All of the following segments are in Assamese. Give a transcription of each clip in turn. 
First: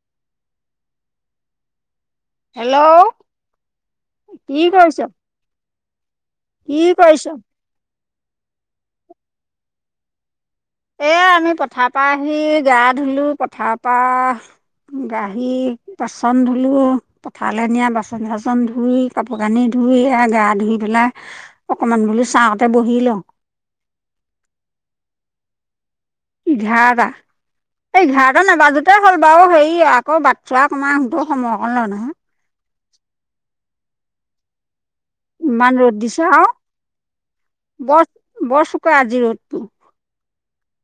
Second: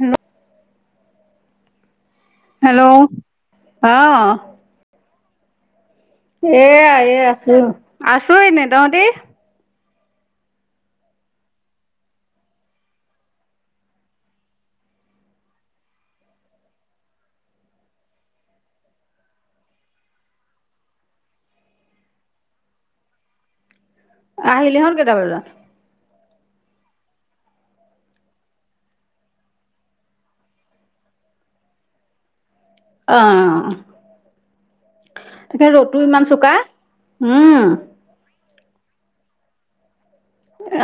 হেল্ল' হেল্ল' অ' কি কৰিছ? কি এয়া এ কৰিছ আছো, আছো এনেই তহতি? এ আমি পথাৰ পৰা আহি গা ধুলো পথাৰ পৰা আহি বাচন ধুলোঁ। পথাৰলৈ নিয়া বাচন চাচন ধুই কাপোৰ কানি ধুই গা ধুই পেলাই অকমান বোলো ছাহতে বহি লওঁ। আহিলি হল কেইটা বজাত। ইঘাৰটা। এঘাৰটা নাবাজোতে হ'ল বাৰু হেৰি আকৌ বাটছোৱা কমাৰ সতো সময় অকণ লয় নহয়। অ', তাকে ইমান ৰ'দ ৰ'দটো দিছে ইমান আৰু চোকা উম। বৰ বৰ চোকা আজি ৰ'দতো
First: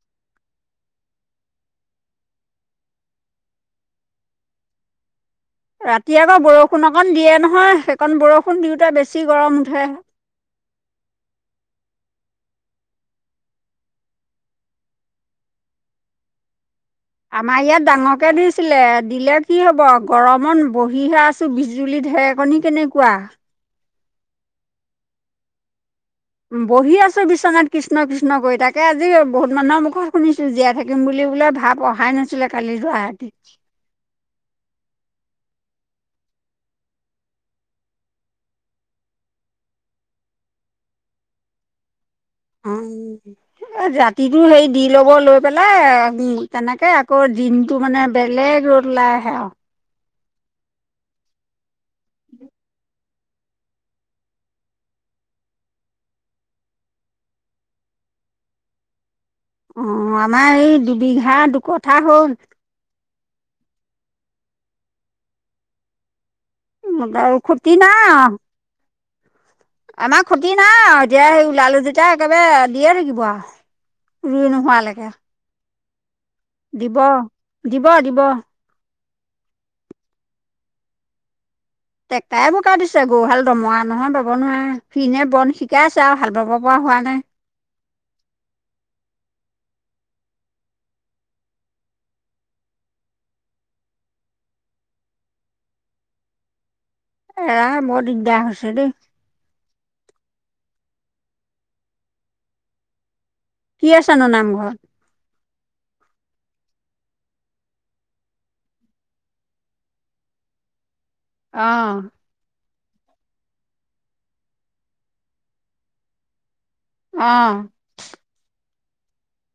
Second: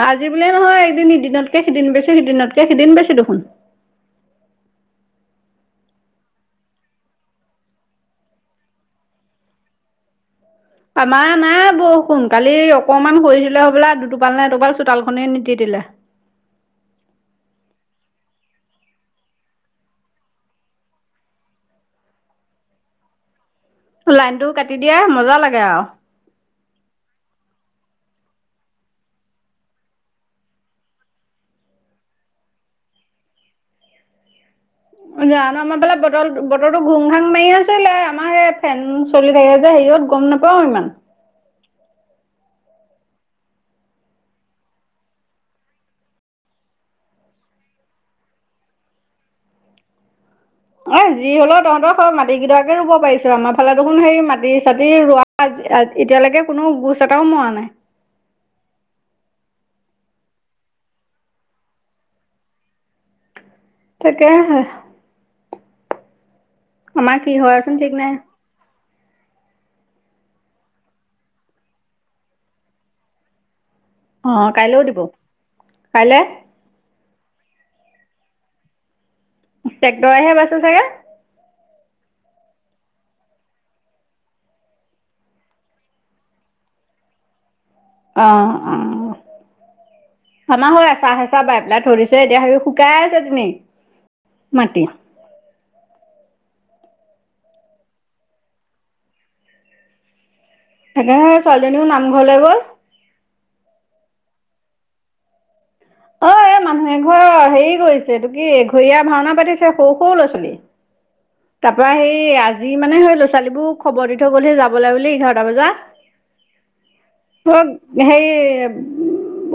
আজি বোলে নহয় এদিন সদিনতকে সিদিন বেছি সিদিনতকে সিদিন বেছি দেখোন। ৰাতি আকৌ বৰষুণ অকণ দিয়ে নহয় সেইকণ বৰষুণ দিওঁতে বেছি গৰম উঠে। আমাৰ নাই বৰষুণ কালি অকমান সৰিছিলে হবলা দুটোপাল নে এটোপাল চোতালখনে নিতিতিলে। আমাৰ ইয়াত ডাঙৰকে দিছিলে দিলে কি হব গৰমত বহিহে আছ বিজুলী ঢেৰেকণী কেনেকুৱা? লাইন টো কাটি দিয়ে মজা লাগে আও। বহি আছো বিচনাত কৃষ্ণ কৃষ্ণ কৰি তাকে আজি বহুত মানুহৰ মুখত শুনিছো জীয়াই থাকে। থাকিম বুলি বোলে ভাৱ অহাই নাছিলে কালি গুৱাহাটীত। জানো আমাৰ ফালে বতৰ বতৰটো ঘুং ঘাং মাৰি আছিলে আমাৰ সেই ফেন চলি থাকে যে হেৰিয়ত গম নাপা পাও ইমান। উম এ ৰাতিটো হে দি ল'ব লৈ পেলাই তেনেকে আকৌ দিনটো মানে বেলেগ ৰদ। ওলাই আহে আৰু। অ' যি হলেও তহঁতৰ মাটি কেইটাকে ৰুব পাৰিছো আমাৰ ফালে দেখোন সেই মাটি চাটি ৰোৱা এতিয়ালৈকে কোনো গোচ এটাও মৰা নাই। অ', আমাৰ এই দুবিঘা দুকথা হ'ল। তাকে হে ম ত আমাৰ কি খুটি হয়চোন ঠিক না। নাই আমাৰ ষতি নাই আৰু এতিয়া সেই ওলালো যেতিয়া একেবাৰে দিয়ে থাকিব আৰু। ৰুই অ' কাইলৈও দিব নোহোৱালৈকে কাইলৈ। দিব, দিব দিব। ট্ৰেক্টৰেহে বাইছে চাগে। ট্ৰেক্টৰে বোকা দিছে গৰুহাল দমৰা নহয় বাব নোৱাৰে ফিনে বন চিকাই আছে আৰু হাল বাব পৰা হোৱা নাই। অ অ। আমাৰ হৈ আছা হে চা বাই পেলাই ধৰিছ এতিয়া সাবি শুকাই আছে তেনি মাতি। এৰা বৰ দিগদাৰ হৈছে দেই। সেকাৰনে ছোৱালীজনীও নামঘৰলৈ গ'ল। কি আছানো নামঘৰত। [unintelligible] এ! ঘৰ হেৰি কৰিছে তোক কি এঘৰীয়া ভাওনা পাতিছে সৰু, সৰু ল'ৰা- ছোৱালী। তাৰ পৰা অঁ সেই আজি মানে সেই ল'ৰা ছোৱালীবোৰ খবৰ দি থৈ গ'লহি যাবলৈ বুলি এঘাৰটা বজাত। অঁ তই হেৰি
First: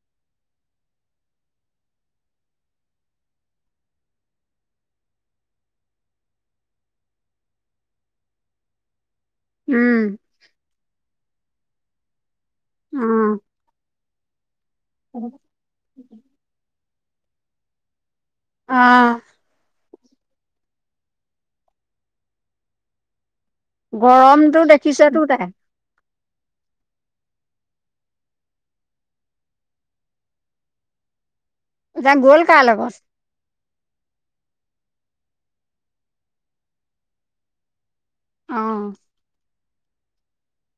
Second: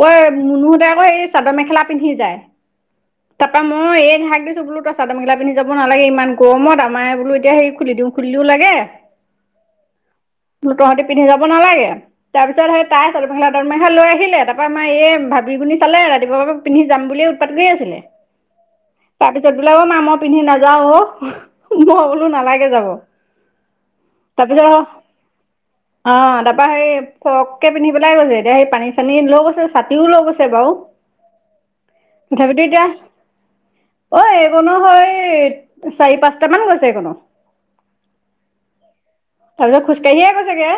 বই মুনুহতে আকৌ এই। চাদৰ মেখেলা পিন্ধি যায়। [inaudible] তাপৰা মই এইক হাক দিছো বোলো তই চাদৰ মেখেলা পিন্ধি যাব নালাগে ইমান গৰমত আমাৰে বোলো এতিয়া হে খুলি দিওঁ। খুলিদিও লাগে। উম বোলো তহতি পিন্ধি যাব নালাগে, তাৰ পিছত সেই তাই চাদ অঁ মেখেলা। ৰ মেখা লৈ আহিলে তাৰপা আমাৰ এই ভাবি গুণি চালে ৰাতিপুৱাৰ পৰা পিন্ধি যাম বুলিয়ে উৎপাত কৈ আছিলে। আ'। তাৰ পিছত বোলে অ' মা মই পিন্ধি নাযাও অ' মই বোলো নালাগে যাব। গৰমতটো তাৰপিছত দেখিছে তো তাই। অ! তাৰাপা সেই ফৰকে পিন্ধি পেলাই গৈছে, এতিয়া সেই পানী- চানী লৈ গৈছে চাতিও লৈ গৈছে বাৰু। এতিয়া গ'ল তথাপিটো কাৰ এতিয়া। লগত অ' এইকণো হয় চাৰি, পাঁচটা মান গৈছে এইকণো। উ'ম। তাৰ পিছত খোজকাঢ়িয়ে গৈছেগে।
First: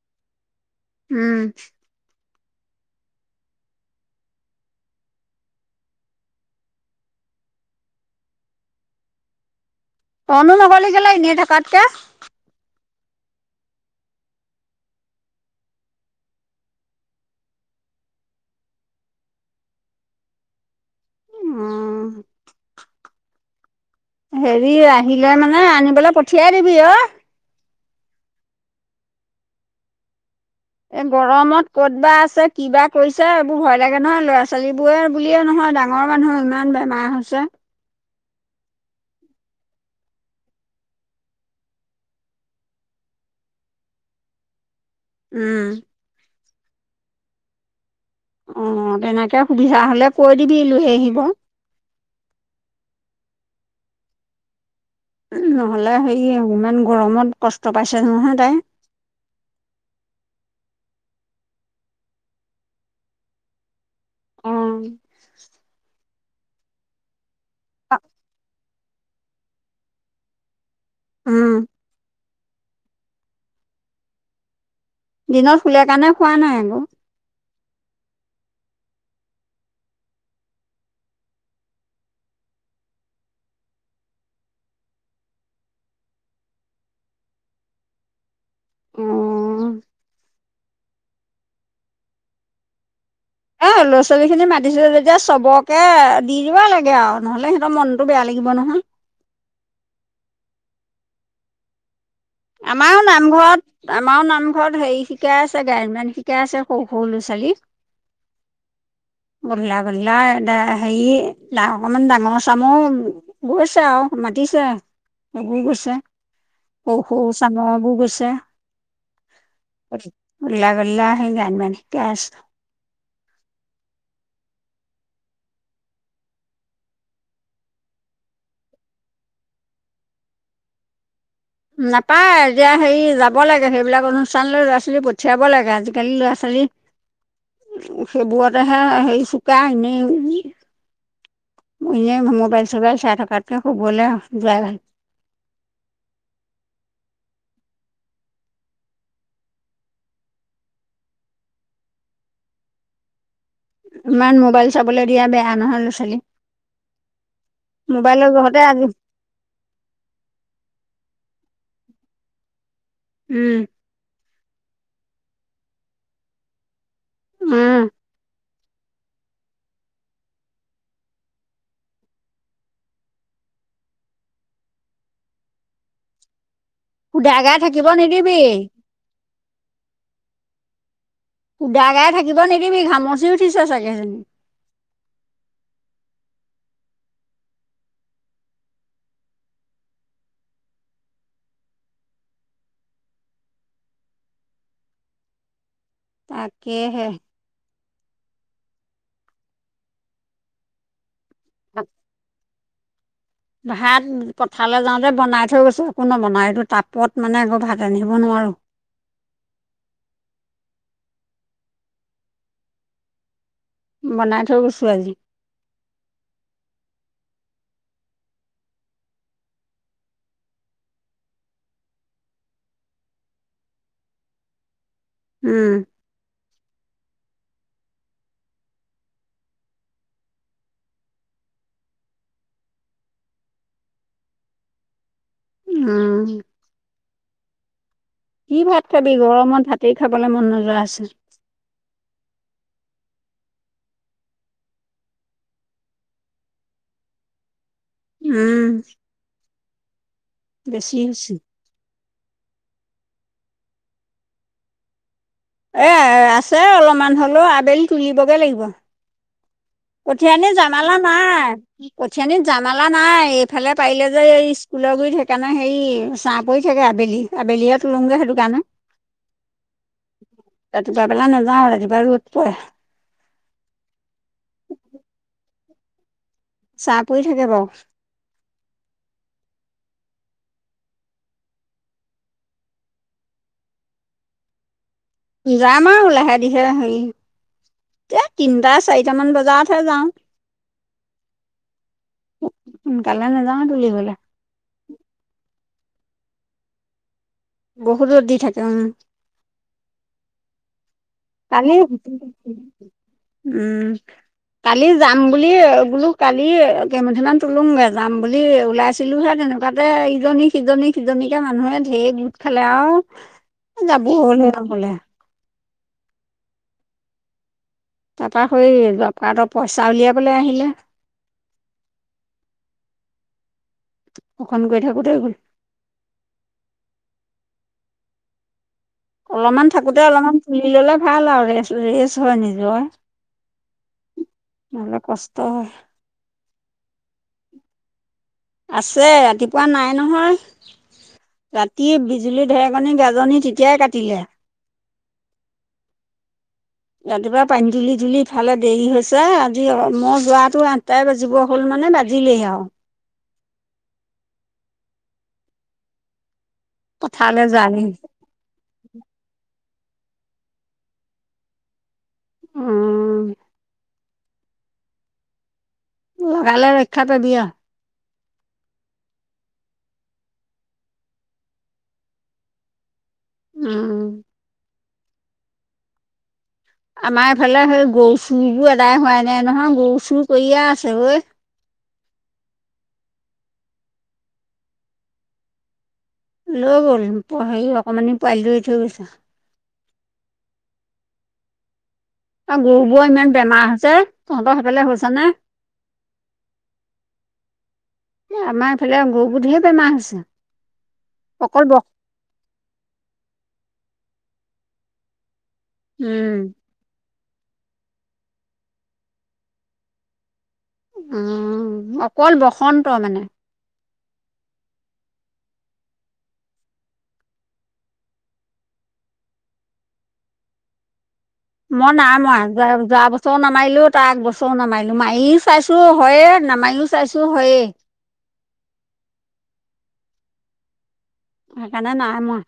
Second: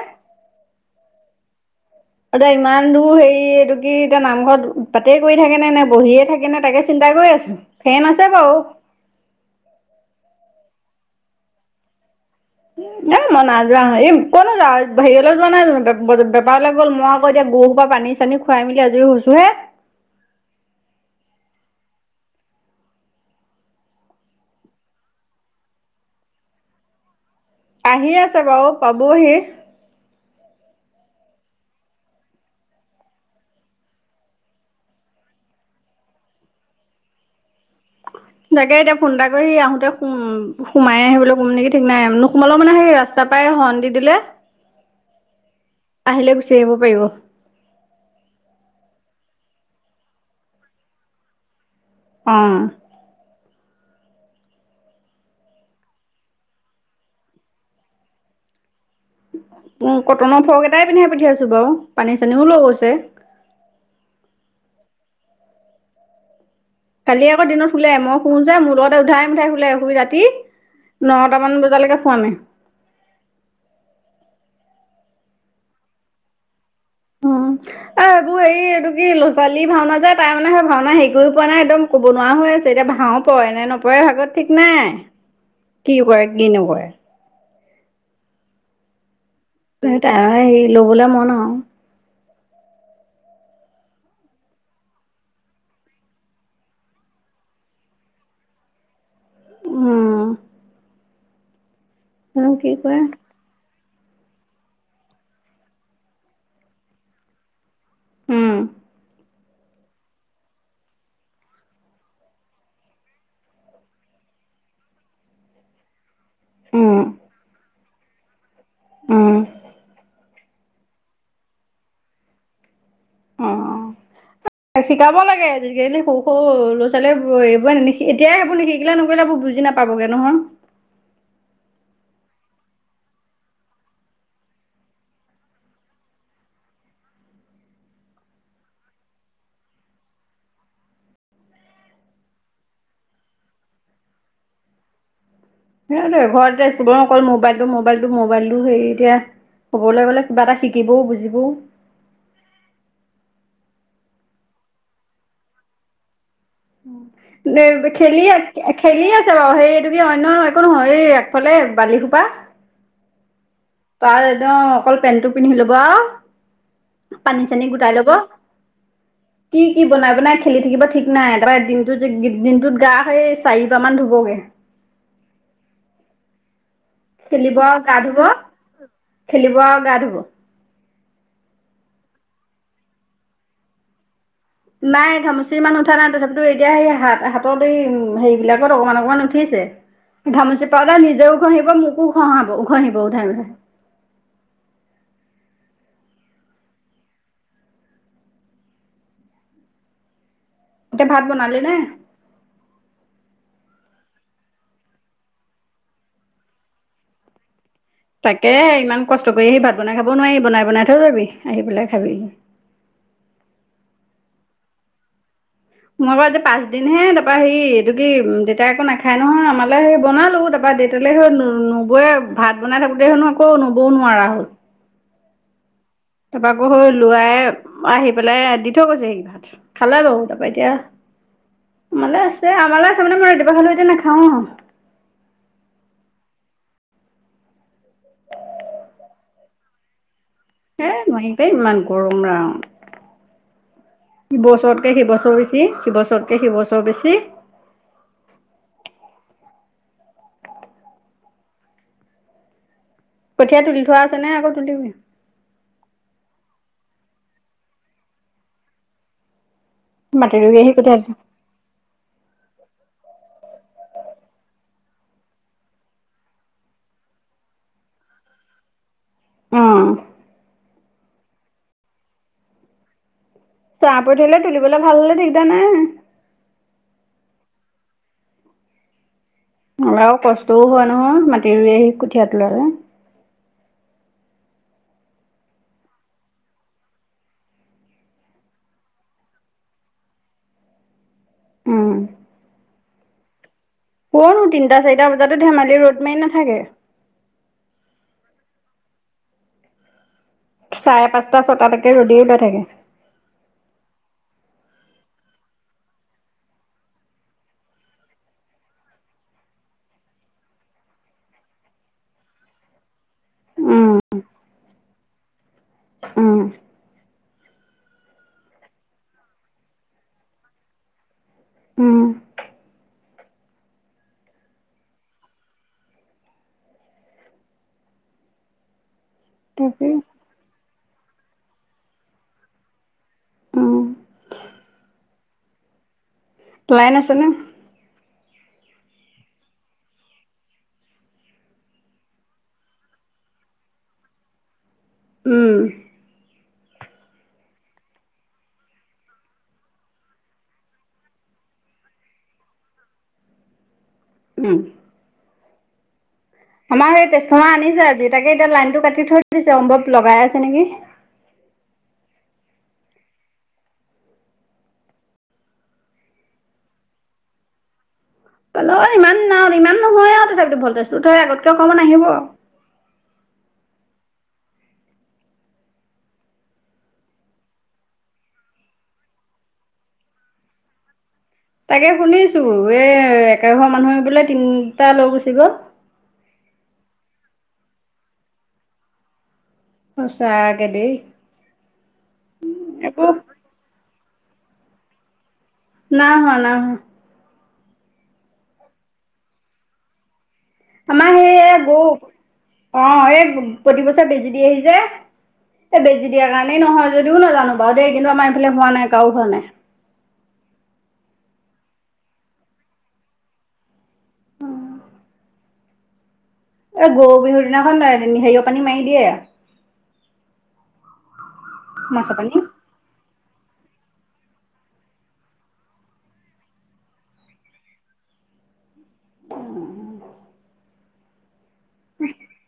উ'ম। এতিয়া ইমান দূৰ হেৰি এইটো কি এতিয়া নামঘৰত তাতে কৰি থাকে নে নে বহিয়ে থাকে নে তাকে চিন্তা কৰি আছো, ফেন আছে বাৰু। ত‌ইনো নগলি কেলে এনেই থকাতকৈ। এ! মই নাযোৱা এই কোনো যাওঁ হেৰিয়লৈ যোৱা নাই বেপাৰলৈ গ'ল মই আকৌ এতিয়া গৰু সোপা পৰা পানী পানী খোৱাই মেলি আজৰি হৈছো হে। উ'ম। হেৰি আহিলে মানে আনিবলৈ পঠিয়াই দিবি ঔ। আহি আছে বাৰু পাবহি। এ! গৰমত ক'ত বা আছে, কিবা কৰিছে এইবোৰ ভয় লাগে নহয় ল'ৰা - ছোৱালীবোৰে বুলিয়ে নহয় ডা ঙৰ মানুহো ইমান বেমাৰ হৈছে। তাকে এতিয়া ফোন এটা কৰি আহোতে সোম সোমাই আহিবলৈ নেকি ঠিক নাই নোসোমালোও মানে সেই ৰাস তাৰপৰা হন্দি দিলে। উ'ম। আহিলে গুচি আহিব পাৰিব। অ' তেনেকে সুবিধা হলে কৈ দিবি লৈ আহিব। উ'ম। নহ'লে হেৰি ইমান গৰমত কষ্ট পাইছে নহয় তাই। কটনৰ ফ্ৰক এটাই পিন্ধাই পঠিয়াইছো বাৰু পানী- চানীও লৈ গৈছে। উ'ম। কালিয়ে আকৌ দিনত শুলে, মই শুও যে মোৰ লগতে উধাই মুঠাই শুলে ৰাতি। নটামান উম। বজালৈকে শুৱা নাই। দিনত খুলে কাৰণে শুৱা নাই আকৌ। এ! এইবোৰ হেৰি এইটো কি লৰা - ছোৱালী ভাওনা যায় তাই মানে সেই ভাওনা হেৰি কৰি পোৱা নাই একদম আকৌ বনোৱা হৈ আছে, এতিয়া ভাও পৰেনে নপৰে ভাগত ঠিক নাই। কি কৰে, কি নকৰে? অ' টো সেইটাই হেৰি লবলৈ মন আৰু। এ! ল'ৰা - ছোৱালীখিনি মাতিছিলো যেতিয়া চবকে দি দিব লাগে আৰু নহলে সিহঁতৰ মনটো বেয়া লাগিব নহয়। উ'ম। জানো কি কৰে আমাৰো নামঘৰত আমাৰো নামঘৰত হেৰি শিকাই আছে গায়ন - বায়ন শিকাই আছে সৰু, সৰু ল'ৰা - ছোৱালীক। উ'ম। গধলা গধলা দা হেৰি লাহ অকমান ডাঙৰ চামৰ গৈছে আৰু মাতিছে বৈ গৈছে। উম। সৌ চাম বোৰ আছে। উম উল্লা, গল্লা সেই জানমান কেছ। অ [unintelligible] শিকাব লাগে, এইজনীকে এই সৰু সৰু ল'ৰা- ছোৱালীয়ে এইবোৰ এতিয়াই আবোৰ নিশিকিলে নকৰিলে বু বুজি না পাবগে নহয়। নাপায় এতিয়া হেৰি যাব লাগে, সেইবিলাক অনুষ্ঠান ল ল'ৰা - ছোৱালী পঠিয়াব লাগে আজিকালি ল'ৰা - ছোৱালী সেইবোৰতেহে হেৰি চোকা এনেই। এনে মোবাইল চোবাইল চাই থকাতকে শুবলৈ যাই ভাল। সেইটোৱে ঘৰতে স্কুলৰ অকল মোবাইলটো মোবাইলটো মোবাইলটো হেৰি এতিয়া ক'বলৈ গ'লে কিবা এটা শিকিবও বুজিবও। ইমান মোবাইল চাবলৈ দিয়া বেয়া নহয় ল'ৰা- ছোৱালী। এ খেলি মোবাইলৰ জহতে আ আজি খেলি আ চল সেই এইটো কি অন্য একো নহয় এই একফালে বালিসোপা উম। তাৰ একদম অকল পেণ্টটো পিন্ধি লব, পানী চানী গোটাই লব। [inaudible] কি কি বনাই বনাই খেলি থাকিব ঠিক নাই, তাৰপৰা দিনটোত দিনটোত গা সেই চাৰিবাৰ মান ধুবগে। সোধা গাই খেলিব আৰু থাকিব গা ধুব, নিদিবি খেলিব আৰু গা ধুব সুদা গাই থাকিব নিদিবি ঘামৰচি উঠিছে চাগেজনী। নাই ঘামৰচি ইমান উঠা নাই তথাপিতো এতিয়া সেই হাত হাতত এই হেৰি বিলাকত অকমান অকমান উঠিছে। ঘামৰচি পাউদাৰ নিজেও ঘঁহিব, মোকো ঘঁহাব উ ঘঁহিব উধাই উধাই। তাকেইহে এতিয়া ভাত বনালে নে ভাত পথালৈ যাওঁতে বনাই থৈ গৈছো একো নবনাই এইটো তাপত মানে আকৌ ভাত ৰান্ধিব নোৱাৰো তাকে ইমান কষ্ট কৰি আহি ভাত বনাই খাব নোৱাৰি বনাই বনাই থও যাবি আহি পেলাই খাবি বনাই থৈ গৈছো আজি মই বাৰু এতিয়া পাঁচ দিন হে তাপা সেই এইটো কি দেতাই একো নাখায় নহয় আমালে সেই বনালো তাৰপৰা তেতিয়াহলে নবয়ে ভাত বনাই থাকোতে হেনো আকৌ নবও নোৱাৰা হ'ল। উম। তাৰপৰা আকৌ সৌ লোৱাই আহি পেলাই দি থৈ গৈছে সি ভাত। খালে বাৰু তাৰাপা এতিয়া আমালৈ আছে, আমালৈ আছে মানে মই ৰাতিপোৱা খালো এতিয়া নাখাওঁ। উম। কি ভাত খাবি গৰমত ভাতেই খাবলৈ মন নোযোৱা হৈছে। পে ইমান গৰম ৰাম। সি বছৰতকে সি বছৰ বেছি, সি বছৰতকে সি বছৰ বেছি। উম। বেছি হৈছে। কঠিয়ীয়া তুলি থোৱা আছে নে আক তুলিবি। এ আছে অলপমান হ'লেও আবেলি তুলিবগৈ লাগিব। কঠিয়া মাটি এনেই ৰুই আহি জমালা কঠীয়া নাই। কঠিয়ানিত জামালা নাই এইফালে পাৰিলে যে এই স্কুলৰ গুৰিত সেইকাৰণে হেৰি চাহ। পৰি থাকে আবেলি আবেলিয়ে, তোলোং‌ যে সেইটো কাৰণে। অঁ দুটা বেলা নাযাওঁ ৰাতিপা ৰ'দ পৰে। চাহ পৰি থাকিলে, তুলিবলৈ ভাল হলে দিগদাৰ নাই। চাহ পৰি থাকে বাৰু। আৰু কষ্টও হয় নহয়, মাটি ৰুই আহি কঠীয়া তোলালে। যাম আৰু লাহে দেহিয়ে হেৰি- এ তিনটা চাৰিটামান বজাতহে যাওঁ। উম সোনকালে নাজাওঁ তোলিবলে। অ তিনিটা চাৰিটা বজাতো ধেমালি ৰদ মাই নাথাকে, বহুত ৰ'দ দি থাকে অ চাৰে পাঁচটা কালি ছটালৈকে ৰদেই ওলাই থাকে উম কালি যাম বুলি বোলো কালি কেইমুথি মান তোলোংগে যাম বুলি ওলাইছোঁ, ছিলো হে তেনেকুৱাতে ইজনী সিজনী সিজনীকে মানুহে ঢেৰ গোট খালে আৰু উম, যাব হ'ল বোলে উ তাৰপৰা সেই জব কাৰ্ডৰ পইচা উলিয়াবলৈ আহিলে, উম, সেইখন কৰি থাকোতে গ'ল। অলপমান তাকে থাকোতে অলপমান তুলি ললে ভাল আৰু ৰেচ হয় নিজৰ উম, নহলে কষ্ট হয় লাই ন আছে নে? আছে ৰাতিপুৱা নাই নহয়। ৰাতি বিজুলী ঢেৰেকণী গাজনি তেতিয়াই কাটিলে। উম ৰাতিপুৱা পানী তুলি তুলি ইফালে দেৰি হৈছে আজি মই যোৱাটো আ আঠতাই বাজিব হ'ল মানে বাজিলেই আৰু উঁ আমাৰ সেই পথাৰলৈ তেজপমা যোৱালে আনিছে আজি তাকে এতিয়া লাইনটো কাটি থৈ দিছে সম্ভৱ লগাই আছে নেকি? অ লগালে ৰক্ষাটো দিয়ে হ'লেও ইমান ন ইমান নহয় আৰু তথাপিতো ভলটেজটো তহ আগতকৈ অকণমান আহিব অ আমাৰ এইফালে সেই গৰু চুৰবোৰ এদাই হোৱাই নাই নহয় গৰু চুৰ কৰিয়ে আছে ঐ তাকে শুনিছোঁ এই একে ঘৰ মানুহে বোলে তিনিটা লৈ গুচি গ'ল। লৈ গ'ল হেৰি অকণমানি পোৱালিটো এৰি থৈ গৈছে। সচাকে দেই ত একো গৰুবোৰ ইমান বেমাৰ হৈছে তহঁতৰ সেইফালে হৈছে নে? নাই হোৱা নাই হোৱা। আমাৰ এইফালে গৰু বোৰ ধেৰ বেমাৰ হৈছে আমাৰ সেই অকল গৰু বস অ এই প্ৰতিবছৰ বেজি দিয়ে হি যে এই বেজি দিয়াৰ উম কাৰণেই নহয় যদিও নাজানো বাৰু দেই কিন্তু আমাৰ এইফালে হোৱা নাই কাৰো হোৱা নাই। উ অকল বসন্ত মানে এই গৰু বিহুৰ দিনাখন ন হেৰিয় পানী মাৰি দিয়ে মই নাই মাছৰ পানী মৰা যোৱা বা বছৰ বছৰ নামাৰিলোঁ তাৰ আগ বছৰো নামাৰিলোঁ মাৰিও চাইছোঁ হয়ে নামাৰিও চাইছোঁ হয়েই উম উ সেইকাৰণে নাইমৰা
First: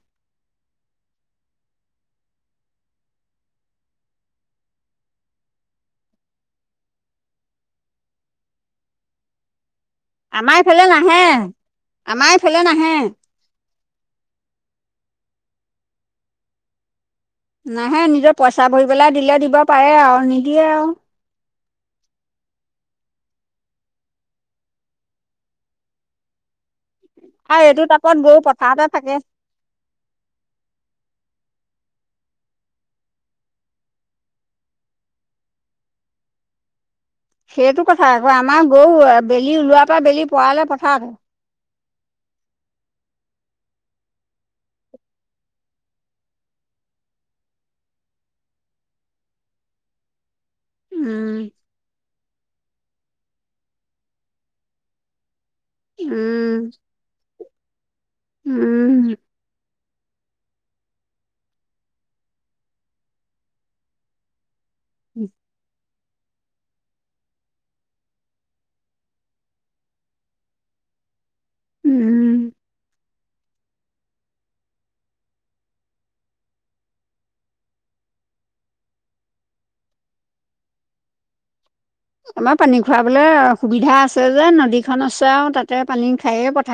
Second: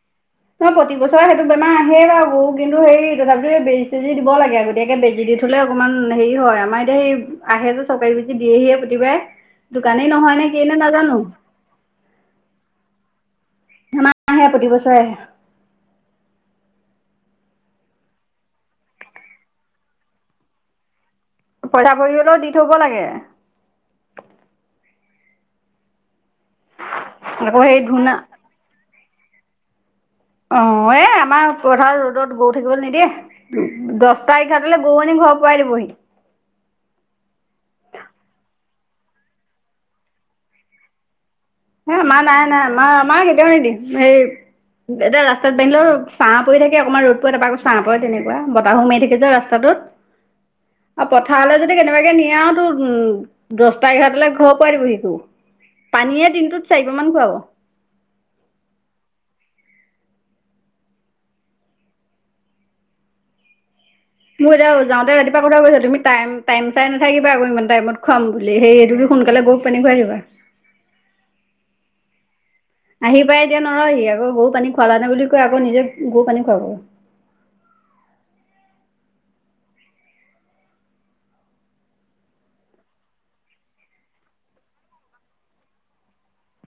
নহ প্ৰতি বছৰে সেইটো বেমাৰ আহে বাৰু কিন্তু সেই তথাপিও বেজি চেজি দিব লাগে আগতিয়াকে বেজী দি থলে অকমান হেৰি হয় আমাৰ এতিয়া সেই আহে যে চৰকাৰী বুজি দিয়েহিয়ে প্ৰতিবাই দোকানেই নহয় নে আমাৰ কি নে এইফালে নাজানো নাহে আমাৰ এইফালে নাহে আমাৰ আহে প্ৰতিবছৰে আহে নাহে নিজৰ পইচা ভৰি পেলাই দিলে দিব পাৰে আৰু নিদিয়ে আৰু। পইছা পৰিগলৈও দি থব লাগে। আকৌ আৰু সেই এইটো ধূনা তাকত বৌ পথাৰতে থাকে। অ, এ আমাৰ পথাৰ ৰ'দত গৰু থাকিব নিদিয়ে। দছটা এঘৰতালৈ গৌ আনিম ঘৰ পুৱাই দিবহি। সেইটো কথা আকৌ আমাৰ গৰু বেলি ওলোৱাৰ পৰা বেলি পাৰালে পথাৰটে হে আমাৰ নাই নাই আমাৰ কেতিয়াও নিদিয়ে এই এতিয়া ৰাস্তাত বান্ধিলেও ছাহ পৰি থাকে অকণমান ৰ'দ পোৱা তাৰ আকৌ চাহ পৰে তেনেকুৱা বতাহো মাৰি থাকে যে ৰাস্তাটোত [inaudible] আৰু উম। পথাৰলৈ যদি কেনেবাকে নিয়াও তো উম দছটা, এঘাৰটালে ঘৰ পুৱাই দিবহিটো পানীয়ে উম, দিনটোত চাৰি বাৰ মান খুৱাব। উম, মোৰ এতিয়া যাওঁতে ৰাতিপুৱা কৈ থৈ গৈছে তুমি টাইম টাইম চাই নাথাকিবা আক ইমান টাইমত খুৱাম বুলি সেই -সেইটোটো সোনকালে গৰুক পানী খোৱাই আহিবা। উম, আহি পায় এতিয়া নৰয়হি আকৌ গৰু পানী খোৱালানে বুলি কয় আকৌ নিজে গৰু পানী খুৱাব। আমাৰ পানী খুৱাবলৈ সুবিধা আছে যে নদীখন আছে আওঁ তাতে পানী খাইয়ে পঠায়।